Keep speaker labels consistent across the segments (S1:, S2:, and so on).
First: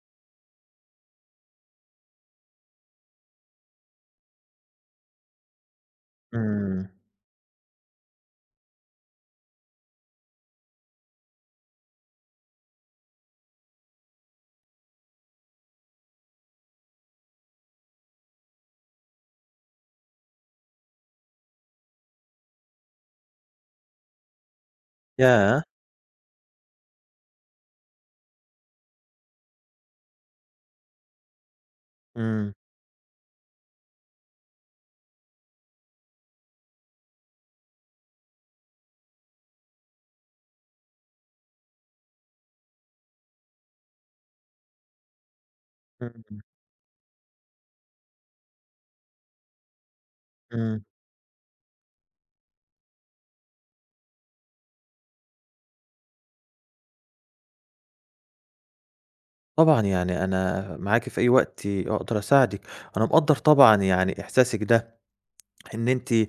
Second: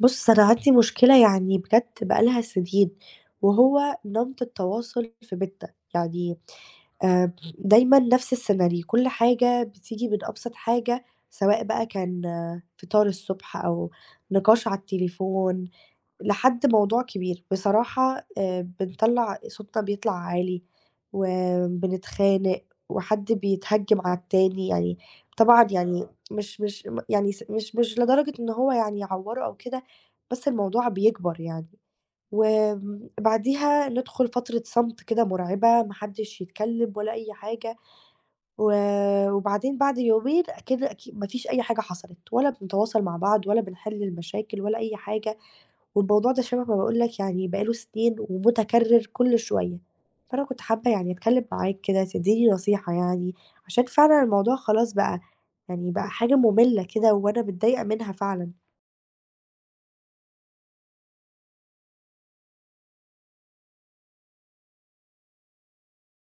S1: بُص، أنا عندي مشكلة يعني بجد بقى لها سنين، وهو نمط التواصل في بيتنا، يعني
S2: إمم.
S1: آآ دايمًا نفس السيناريو، كل حاجة بتيجي من أبسط حاجة، سواء بقى كان آه، فطار الصبح أو نقاش على التليفون لحد موضوع كبير، بصراحة بنطلّع صوتنا بيطلع عالي، وبنتخانق، وحد بيتهجم على التاني، يعني
S2: ياه!
S1: طبعًا يعني مش م يعني س مش لدرجة إن هو يعني يعوّره أو كده، بس الموضوع بيكبر يعني،
S2: إمم.
S1: وآمم بعديها ندخل فترة صمت كده مرعبة، ما حدش يتكلم ولا أي حاجة، و وبعدين بعد يومين كده أكي ما فيش أي حاجة حصلت، ولا بنتواصل مع بعض، ولا بنحل المشاكل، ولا أي حاجة. والموضوع
S2: إمم.
S1: ده شبه ما باقول لك يعني بقى له سنين ومتكرر كل شوية، فأنا كنت
S2: إمم.
S1: حابة يعني أتكلم معاك كده تدّيني نصيحة يعني، عشان فعلًا الموضوع خلاص بقى يعني بقى حاجة مُمِلّة كده وأنا متضايقة منها فعلًا.
S2: طبعًا يعني أنا معاكِ في أي وقت أقدر أساعدِك، أنا مقدّر طبعًا يعني إحساسِك ده، إن أنتِ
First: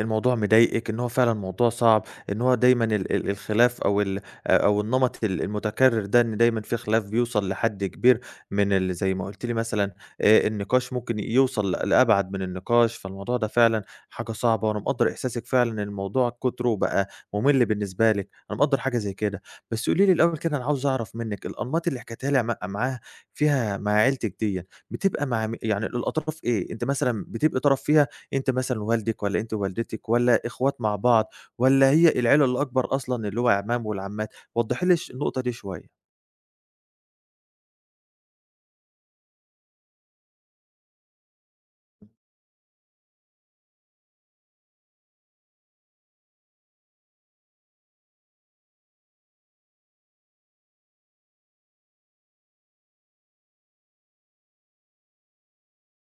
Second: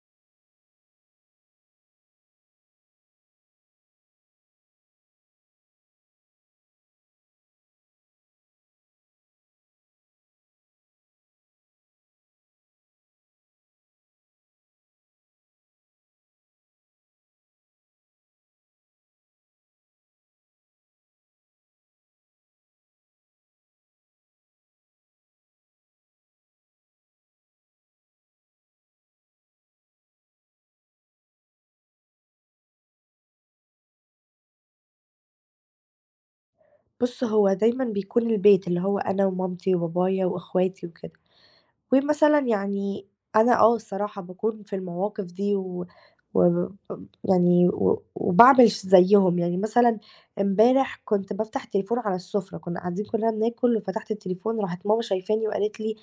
S2: الموضوع مضايقِك، إن هو فعلًا موضوع صعب، إن هو دايمًا ال الخلاف أو ال أ أو النمط المتكرر ده، إن دايمًا في خلاف بيوصل لحد كبير من زي ما قُلتِ لي مثلًا النقاش ممكن يوصل لأبعد من النقاش، فالموضوع ده فعلًا حاجة صعبة، وأنا مقدّر إحساسِك فعلًا إن الموضوع كتره بقى مُمِل بالنسبة لِك، أنا مقدّر حاجة زي كده. بس قولي لي الأول كده أنا عاوز أعرف منِّك الأنماط اللي حكيتيها لي مع معاها فيها مع عيلتِك ديّة، بتبقى مع م يعني الأطراف إيه؟ أنتِ مثلًا بتبقي طرف فيها أنت مثلًا والدِك والّا أنتِ ووالدتِك والّا إخوات مع بعض والّا هي العيلة الأكبر أصلًا اللي هو العمام والعمّات؟ وضّحي لي النقطة دي شوية.
S1: بُص هو دايمًا بيكون البيت، اللي هو أنا ومامتي وبابايا وأخواتي وكده. ومثلًا يعني أنا آه الصراحة باكون في المواقف دي و يعني وباعمل ش زيّهم، يعني مثلًا امبارح كنت بافتح التليفون على السفرة، كنا قاعدين كلنا بناكل وفتحت التليفون راحت ماما شايفاني وقالت لي:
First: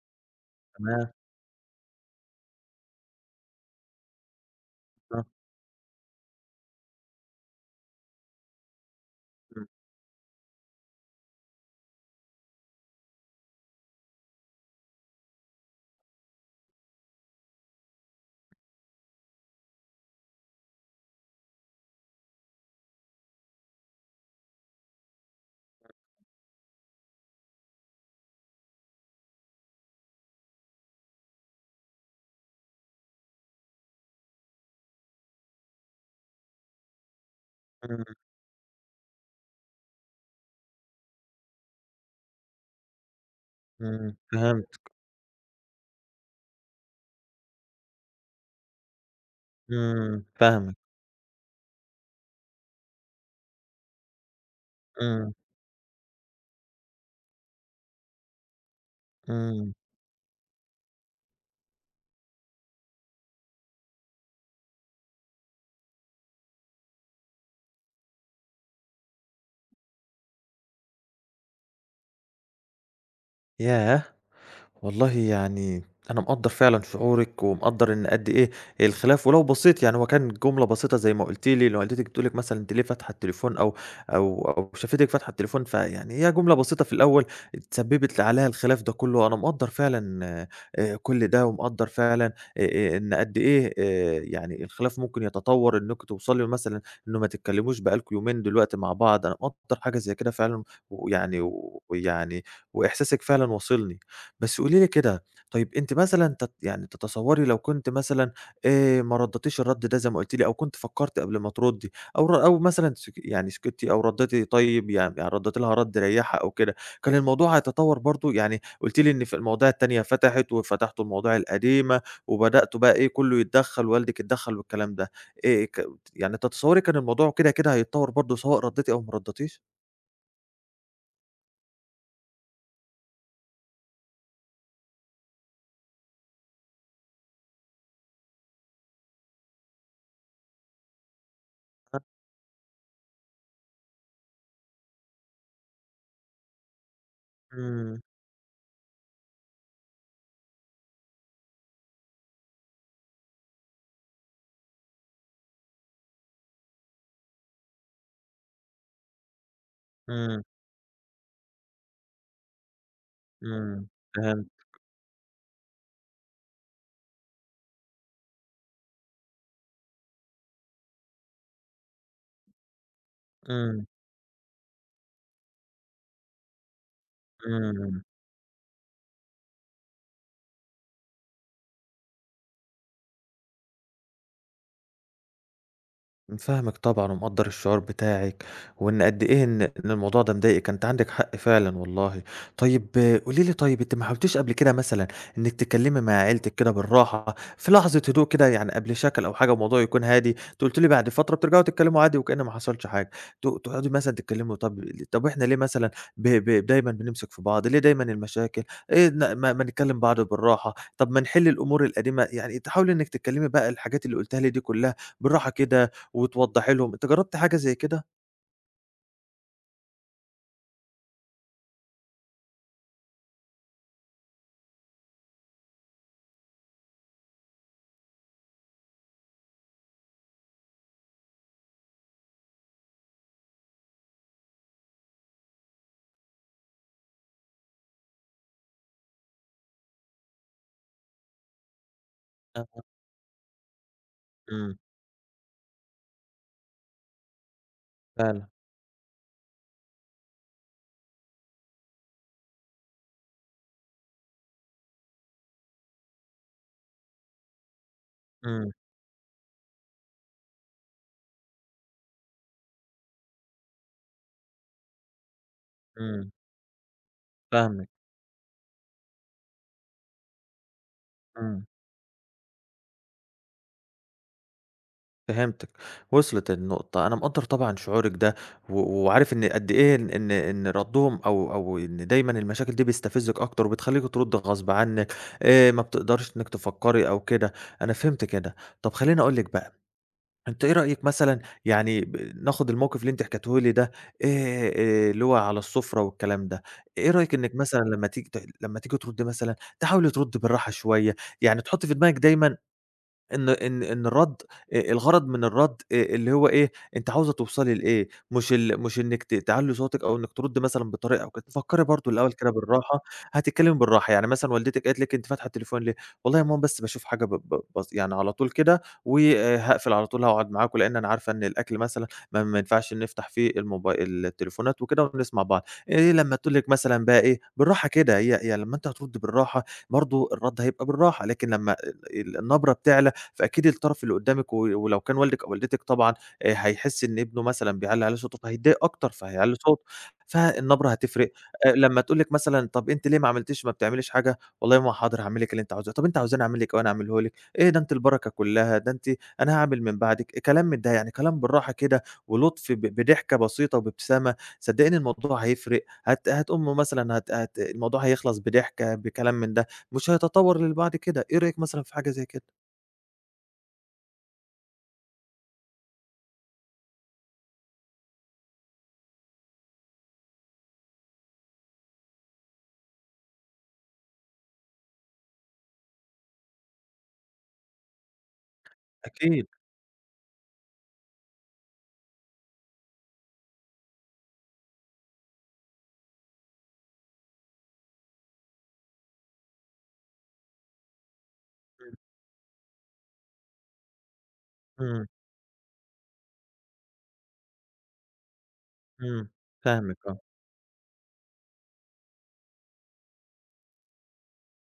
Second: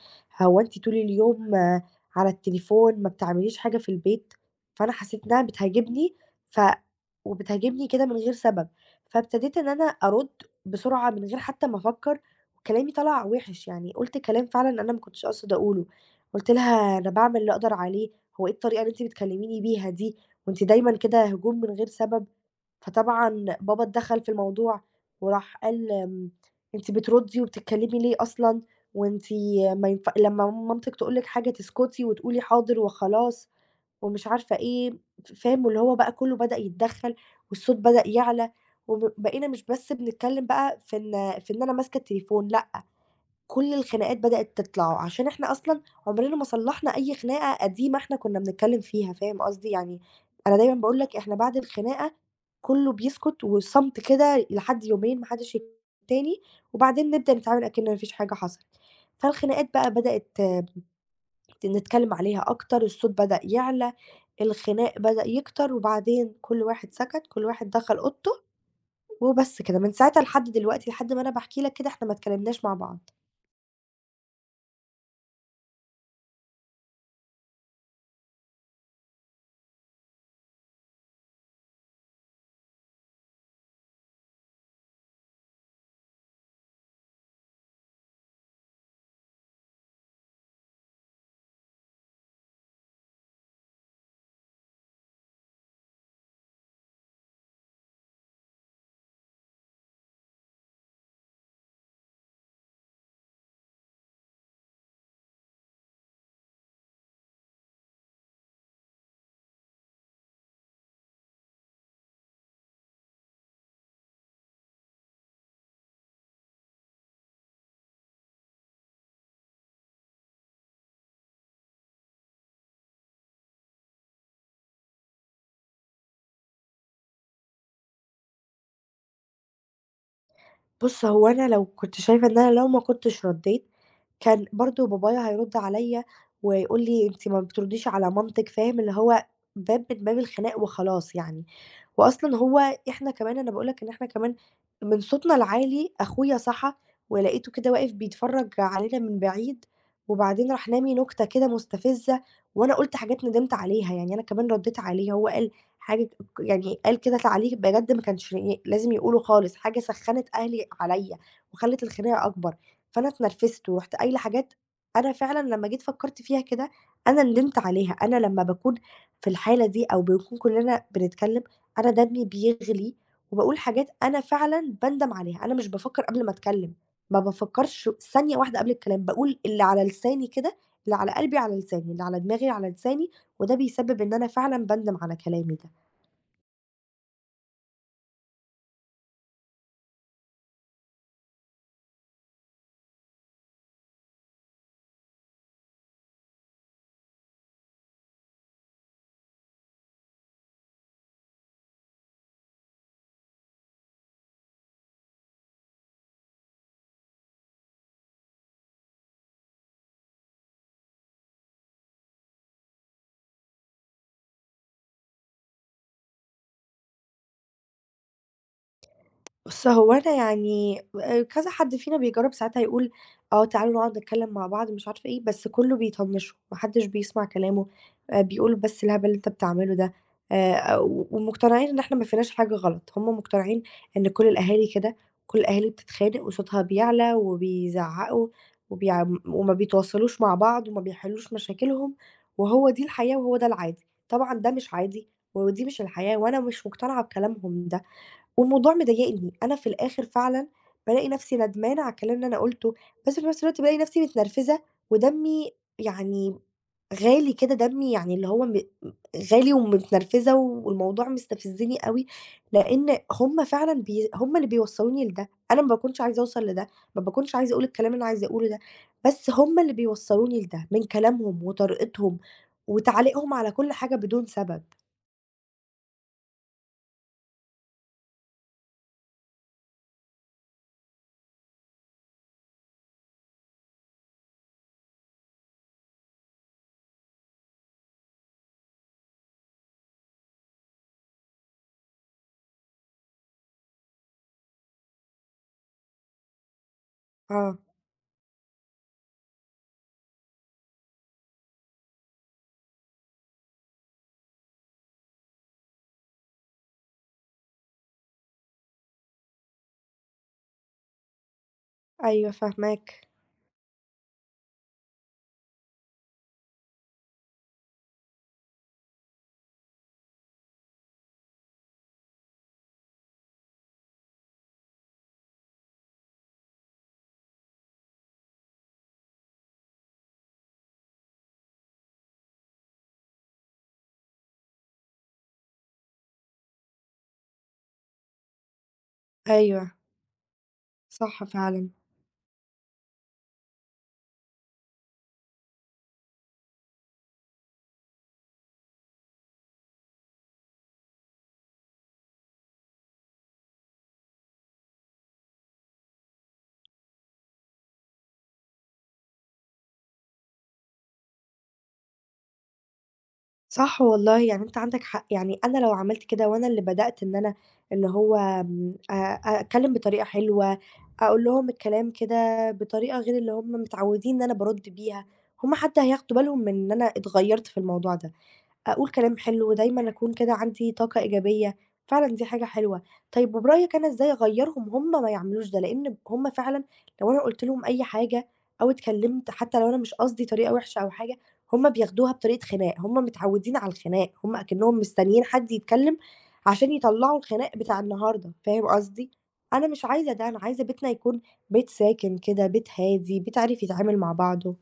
S1: "هو أنتِ طول
S2: تمام.
S1: اليوم آه، على التليفون، ما بتعمليش حاجة في البيت؟" فأنا
S2: آه.
S1: حسيت إنها بتهاجمني ف وبتهاجمني كده من غير سبب، فابتديت
S2: إمم.
S1: إن أنا أرُد بسرعة من غير حتى ما أفكّر كلامي طلع وِحِش، يعني قُلت كلام فعلًا أنا ما كنتش أقصد أقوله، قُلت لها: "أنا باعمل اللي أقدر عليه، هو إيه الطريقة اللي أنتِ بتكلميني بيها دي؟ وأنتِ دايمًا كده هجوم من غير سبب." فطبعًا بابا اتدخل في الموضوع وراح قال: أنتِ بتردّي وبتتكلمي ليه أصلًا؟ وأنتِ ما ينف لمّا مامتِك تقول لِك حاجة تسكتي وتقولي حاضر وخلاص." ومش عارفة إيه، فاهم؟ واللي هو بقى كله بدأ يتدخل والصوت بدأ
S2: إمم.
S1: يعلى، وب بقينا مش بس بنتكلم بقى في إن أنا ماسكة التليفون، لأ كل
S2: إمم.
S1: الخناقات بدأت
S2: فهمت.
S1: تطلع، عشان إحنا أصلًا عمرنا ما صلّحنا أي خناقة قديمة إحنا كنا بنتكلّم فيها، فاهم قصدي؟ يعني
S2: إمم.
S1: أنا دايمًا
S2: فاهمِك.
S1: باقول لك إحنا بعد الخناقة كُلّه بيسكت والصمت كده لحد يومين ما
S2: إمم.
S1: حدّش يتكلّم تاني، وبعدين نبدأ نتعامل أكِن ما فيش حاجة حصلت. فالخناقات
S2: إمم.
S1: بقى بدأت نتكلّم عليها أكتر، الصوت بدأ يعلى، الخناق بدأ يكتر، وبعدين كل واحد سكت، كل واحد دخل أوضته، وبس كده، من ساعتها لحد دلوقتي، لحد ما أنا باحكي لك كده إحنا ما اتكلّمناش مع بعض.
S2: ياه! والله يعني أنا مقدّر فعلًا شعورِك، ومقدّر إن قد إيه الخلاف ولو بسيط، يعني هو كان جملة بسيطة زي ما قُلتِ لي، اللي والدتِك بتقول لِك مثلًا أنتِ ليه فاتحة التليفون أو شافتِك فاتحة التليفون، فيعني هي جملة بسيطة في الأول اتسببت عليها الخلاف ده كلّه، أنا مقدّر فعلًا كل ده، ومقدّر فعلًا إن قد إيه يعني الخلاف ممكن يتطوّر إنكم توصلوا مثلًا إنه ما تتكلموش بقى لكم يومين دلوقتي مع بعض، أنا مقدّر حاجة زي كده فعلًا، ويعني ويعني وإحساسِك فعلًا واصلني. بس قولي لي كده، طيب أنتِ مثلًا يعني تتصوّري لو كنت مثلًا ما ردّيتيش الرَد ده زي ما قُلتِ لي أو كنت فكّرتِ قبل ما تردّي أو أو مثلًا يعني سكتّي أو ردّيتِ طيب، يعني ردّيتِ لها رَد ريّحها أو كده، كان الموضوع هيتطوّر برضه؟ يعني قُلتِ لي إن في المواضيع التانية فتحت وفتحتوا المواضيع القديمة وبدأتوا بقى إيه، كُلّه يتدخّل، والدِك اتدخّل والكلام ده، ك يعني تتصوّري كان الموضوع كده، كده هيتطوّر برضه سواء ردّيتِ أو ما ردّيتيش؟
S1: بُص، هو أنا لو كنت شايفة إن أنا لو ما كنتش ردّيت، كان برضه بابايا هيرُد عليّا ويقول لي: "أنتِ ما بترديش على مامتِك." فاهم؟ اللي هو باب من باب الخناق وخلاص يعني.
S2: أ
S1: وأصلًا هو إحنا كمان أنا باقول لك إن إحنا كمان من صوتنا العالي أخويا صحى ولقيته كده واقف
S2: إمم.
S1: بيتفرّج علينا من بعيد، وبعدين راح رامي نُكتة كده مستفزة وأنا قُلت حاجات ندمت عليها، يعني أنا كمان ردّيت عليه، هو قال حاجة يعني قال كده تعليق بجد ما كانش ي لازم يقوله خالص، حاجة سخّنت
S2: إمم.
S1: أهلي عليّا وخلّت الخناقة أكبر، فأنا اتنرفزت
S2: إمم.
S1: ورُحت قايلة
S2: فهمت.
S1: حاجات أنا فعلًا لمّا جيت فكّرت فيها كده، أنا ندمت عليها، أنا لمّا باكون في الحالة دي أو بنكون كُلّنا بنتكلّم، أنا دمي بيغلي وباقول
S2: إمم.
S1: حاجات أنا فعلًا باندم عليها، أنا مش بافكّر قبل ما أتكلّم، ما بافكّرش
S2: إمم.
S1: ثانية واحدة قبل الكلام، باقول اللي على لساني كده، اللي على قلبي على لساني، اللي على دماغي على لساني، وده بيسبب إن أنا فعلًا باندم على كلامي ده.
S2: فاهمِك طبعًا ومقدّر الشعور بتاعِك، وإن قد إيه إن الموضوع ده مضايقِك، أنتِ عندِك حق فعلًا والله. طيب قولي لي طيب أنتِ ما حاولتيش قبل كده مثلًا إنِّك تتكلّمي مع عيلتِك كده بالراحة، في لحظة هدوء كده يعني قبل شَكَل أو حاجة والموضوع يكون هادي، أنتِ قُلتِ لي بعد فترة بترجعوا تتكلّموا عادي وكأن ما حصلش حاجة، تقعدوا مثلًا تتكلّموا طَب إحنا ليه مثلًا ب ب دايمًا بنمسك في بعض، ليه دايمًا المشاكل، إيه ما نكلّم بعض بالراحة، طَب ما نحِل الأمور القديمة، يعني تحاولي إنِّك تتكلّمي بقى الحاجات اللي قُلتيها لي دي كُلّها بالراحة كده وتوضّحي لهم، أنتِ جرّبتِ حاجة زي كده؟
S1: بُص، هو أنا يعني كذا حد فينا بيجرّب ساعتها يقول آه، تعالوا نقعد نتكلّم مع بعض مش عارفة إيه، بس كُلّه بيطنّشه، ما حدّش بيسمع كلامه، بيقول بس الهبل اللي أنت بتعمله ده و ومقتنعين إن إحنا ما فيناش حاجة غلط، هم مقتنعين إن كل الأهالي كده، كل الأهالي بتتخانق وصوتها بيعلى وبيزعّقوا وما بيتواصلوش مع بعض وما بيحلّوش مشاكلهم، وهو
S2: آه.
S1: دي الحياة وهو ده العادي، طبعًا ده مش
S2: إمم.
S1: عادي ودي مش الحياة وأنا مش مقتنعة بكلامهم ده.
S2: فعلًا.
S1: والموضوع مضايقني، أنا في الآخر فعلًا بالاقي نفسي ندمانة على الكلام اللي أنا قُلته، بس في نفس الوقت بالاقي نفسي متنرفزة ودمي يعني غالي كده، دمي يعني اللي هو م
S2: إمم.
S1: م غالي ومتنرفزة والموضوع مستفزني أوي، لإن هُم فعلًا هُم اللي بيوصّلوني لده، أنا ما باكونش عايزة
S2: إمم.
S1: أوصل لده، ما باكونش عايزة أقول الكلام
S2: فاهمِك.
S1: اللي أنا عايزة أقوله ده، بس هُم اللي بيوصّلوني لده من كلامهم
S2: إمم.
S1: وطريقتهم وتعليقهم على كل حاجة بدون سبب.
S2: فهمتِك، وصلت النقطة، أنا مقدّر طبعًا شعورِك ده، و وعارف إن قد إيه إن ردّهم أو أو إن دايمًا المشاكل دي بتستفزِّك أكتر وبتخلّيكِ تردّي غصب عنِّك، ما بتقدريش إنِّك تفكّري أو كده، أنا فهمت كده. طَب خلّيني أقول لِك بقى أنتِ إيه رأيِك مثلًا يعني ناخد الموقف اللي أنتِ حكيتيه لي ده آآ، اللي هو على السفرة والكلام ده، إيه رأيِك إنِّك
S1: آه،
S2: مثلًا لمّا تيجي تردّي مثلًا تحاولي تردّي بالراحة شوية، يعني تحطّي في دماغِك دايمًا إن الرَّد الغرض من الرَّد اللي هو إيه، أنتِ عاوزة توصلي لإيه، مش إنِّك تعلّي صوتِك أو إنِّك تردّي مثلًا بطريقة أو كده، فكّري برضه
S1: أيوه
S2: الأول كده بالراحة،
S1: فاهماك.
S2: هتتكلّمي بالراحة، يعني مثلًا والدتِك قالت لِك أنتِ فاتحة التليفون ليه؟ والله يا ماما بس باشوف حاجة ب ب بس يعني على طول كده وهاقفل على طول هاقعد معاكم، لإن أنا عارفة إن الأكل مثلًا ما ينفعش نفتح فيه التليفونات وكده ونسمع بعض، إيه لمّا تقول لِك مثلًا بقى إيه، بالراحة كده، هي لمّا أنتِ هتردّي بالراحة برضه الرَّد هيبقى بالراحة، لكن لمّا النبرة بتعلى فأكيد الطرف اللي قدّامِك ولو كان والدِك أو والدتِك طبعًا هيحس إن ابنه مثلًا بيعلّي عليه صوته فهيتضايق أكتر، فهيعلّي
S1: أيوه،
S2: صوته، فالنبرة
S1: صح
S2: هتفرق.
S1: فعلًا.
S2: لمّا تقول لِك مثلًا طَب أنتِ ليه ما بتعمليش حاجة؟ والله يا ماما حاضر هاعمل لِك اللي أنتِ عاوزاه، طَب أنتِ عاوزاني أعمل لِك إيه وأنا أعمله لِك؟ إيه ده أنتِ البركة كلّها، ده أنتِ أنا هاعمل من بعدِك، كلام من ده، يعني كلام بالراحة كده ولُطف بضحكة بسيطة وبابتسامة، صدّقيني الموضوع هيفرق. هتقوم مثلًا هت هت الموضوع هيخلص بضحكة، بكلام من ده، مش هيتطوّر للبعد كده، إيه رأيِك مثلًا في حاجة زي كده؟
S1: صح والله، يعني أنت عندك حق، يعني أنا لو عملت كده وأنا اللي بدأت إن أنا اللي هو آمم، أ أتكلّم بطريقة حلوة، أقول لهم الكلام كده بطريقة غير اللي هُم متعودين إن أنا بارُد بيها، هُم حتى هياخدوا بالهم من إن أنا اتغيّرت في الموضوع ده. أقول كلام
S2: أكيد.
S1: حلو، دايمًا أكون كده عندي طاقة إيجابية، فعلًا دي حاجة حلوة. طيب وبرأيك أنا إزاي أغيّرهم هُم ما يعملوش ده؟ لإن هُم فعلًا لو أنا قُلت لهم أي حاجة أو اتكلمت حتى لو أنا مش قصدي طريقة وحشة أو حاجة، هُم
S2: إمم.
S1: بياخدوها بطريقة خناق، هُم متعودين على الخناق، هُم أكنهم
S2: إمم.
S1: مستنيين حد يتكلم عشان يطلّعوا الخناق بتاع النهارده، فاهم قصدي؟
S2: إمم.
S1: أنا مش
S2: فاهمِك
S1: عايزة
S2: آه.
S1: ده، أنا عايزة بيتنا يكون بيت ساكن كده، بيت هادي، بيت عارف يتعامل مع بعضه.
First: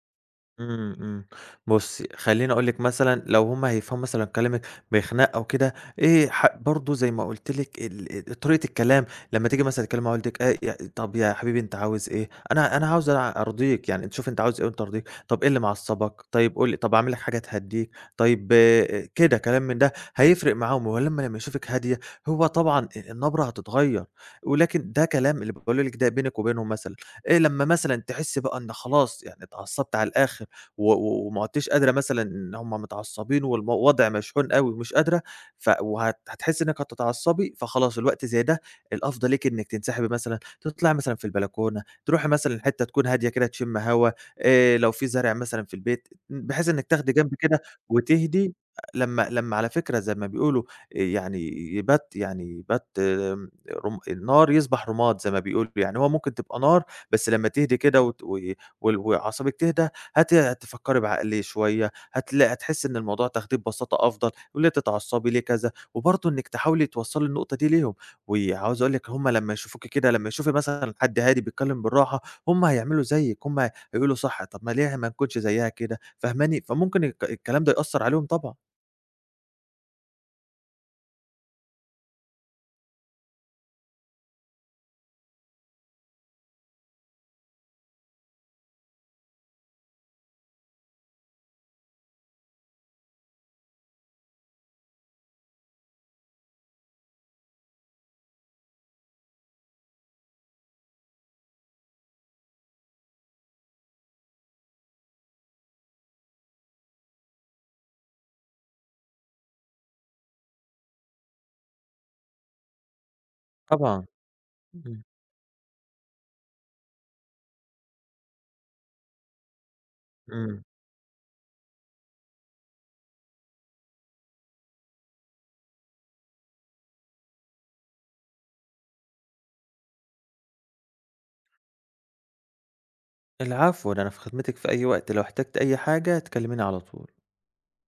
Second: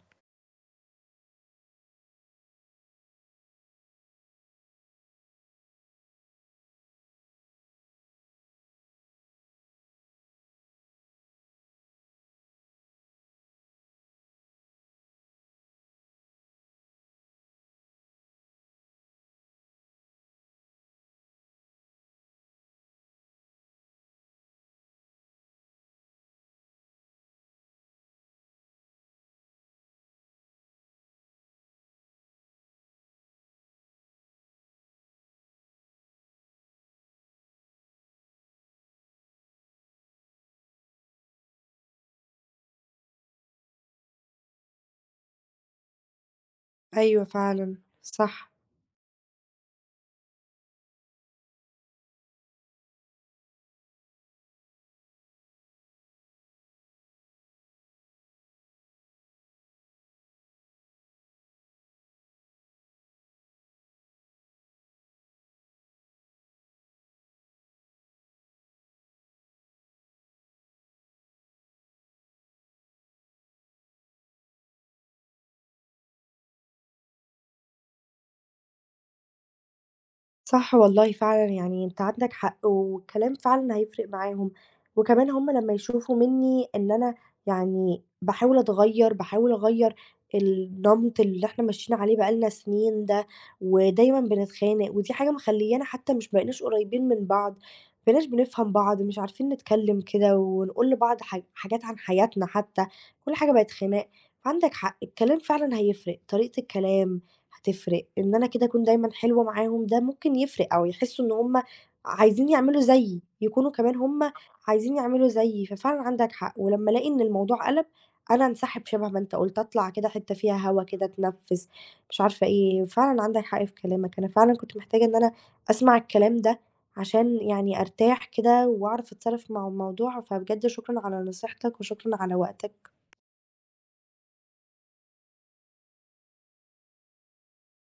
S2: إمم. إمم. بُصّي، خلّيني أقول لِك مثلًا لو هُم هيفهموا مثلًا كلامِك بخناق أو كده، إيه برضه زي ما قُلت لِك طريقة الكلام لمّا تيجي مثلًا تتكلّمي مع والدِك ي "طب يا حبيبي أنت عاوز إيه؟ أنا عاوز أرضيك، يعني أنت شوف أنت عاوز إيه وأنا أرضيك، طب إيه اللي معصّبك؟ طيب قُل لي، طب أعمل لك حاجة تهدّيك؟" طيب كده كلام من ده هيفرق معاهم، ولمّا يشوفِك هادية، هو طبعًا النبرة هتتغيّر، ولكن ده كلام اللي باقوله لِك ده بينِك وبينهم مثلًا. لمّا مثلًا تحسّي بقى إن خلاص يعني اتعصّبتِ على الآخر و و وما عدتيش قادرة مثلًا إن هم متعصبين والوضع مشحون أوي ومش قادرة، ف وهت هتحسي إنِّك هتتعصبي، فخلاص الوقت زي ده الأفضل ليكِ إنِّك تنسحبي مثلًا، تطلعي مثلًا في البلكونة، تروحي مثلًا حتة تكون هادية كده تشمي هوا، لو في زرع مثلًا في البيت، بحيث إنِّك تاخدي
S1: أيوه
S2: جنب كده
S1: فعلًا، صح.
S2: وتهدي. لمّا على فكرة زي ما بيقولوا يعني يبات النار يصبح رماد زي ما بيقولوا، يعني هو ممكن تبقى نار بس لمّا تهدي كده وت و وال وأعصابِك تهدى هتفكّري بعقل شوية، هتحسّي إن الموضوع تاخديه ببساطة أفضل، وليه تتعصّبي، ليه كذا، وبرضه إنِّك تحاولي توصّلي النقطة دي ليهم، وعاوز أقول لِك هُم لمّا يشوفوكِ كده، لمّا يشوفي مثلًا حد هادي بيتكلّم بالراحة، هُم هيعملوا زيِّك، هُم هيقولوا صح، طَب ما ليه ما نكونش زيّها كده، فاهماني؟ فممكن الكلام ده يأثّر عليهم طبعًا،
S1: صح والله فعلًا، يعني أنت عندك حق، والكلام فعلًا هيفرق معاهم، وكمان هُم لمّا يشوفوا منّي إن أنا يعني باحاول أتغيّر، باحاول أغيّر النمط اللي إحنا ماشيين عليه بقى لنا سنين ده، ودايمًا بنتخانق، ودي حاجة مخلّيانا حتى مش بقيناش قريبين من بعض، ما بقيناش بنفهم بعض، مش عارفين نتكلم كده ونقول لبعض حاجات عن حياتنا حتى، كل حاجة بقت خناق، فعندك حق، الكلام فعلًا هيفرق، طريقة الكلام هتفرق، إن أنا كده أكون دايمًا حلوة معاهم ده ممكن يفرق أو يحسّوا إن هُم عايزين يعملوا زيي، يكونوا كمان
S2: طبعًا.
S1: هُم عايزين
S2: إمم.
S1: يعملوا زيي، ففعلًا عندك حق، ولمّا ألاقي إن الموضوع قَلَب أنا أنسحب شبه ما أنت قُلت، أطلع كده حتّة فيها
S2: إمم.
S1: هوا كده أتنفّس، مش عارفة إيه، فعلًا عندك حق في كلامك، أنا فعلًا كنت محتاجة إن أنا أسمع الكلام ده عشان يعني أرتاح كده وأعرف أتصرّف مع الموضوع، فبجد شكرًا على نصيحتك وشكرًا على وقتك.
S2: العفو، ده أنا في خدمتِك في أي وقت، لو احتجتِ أي حاجة تكلّميني على طول.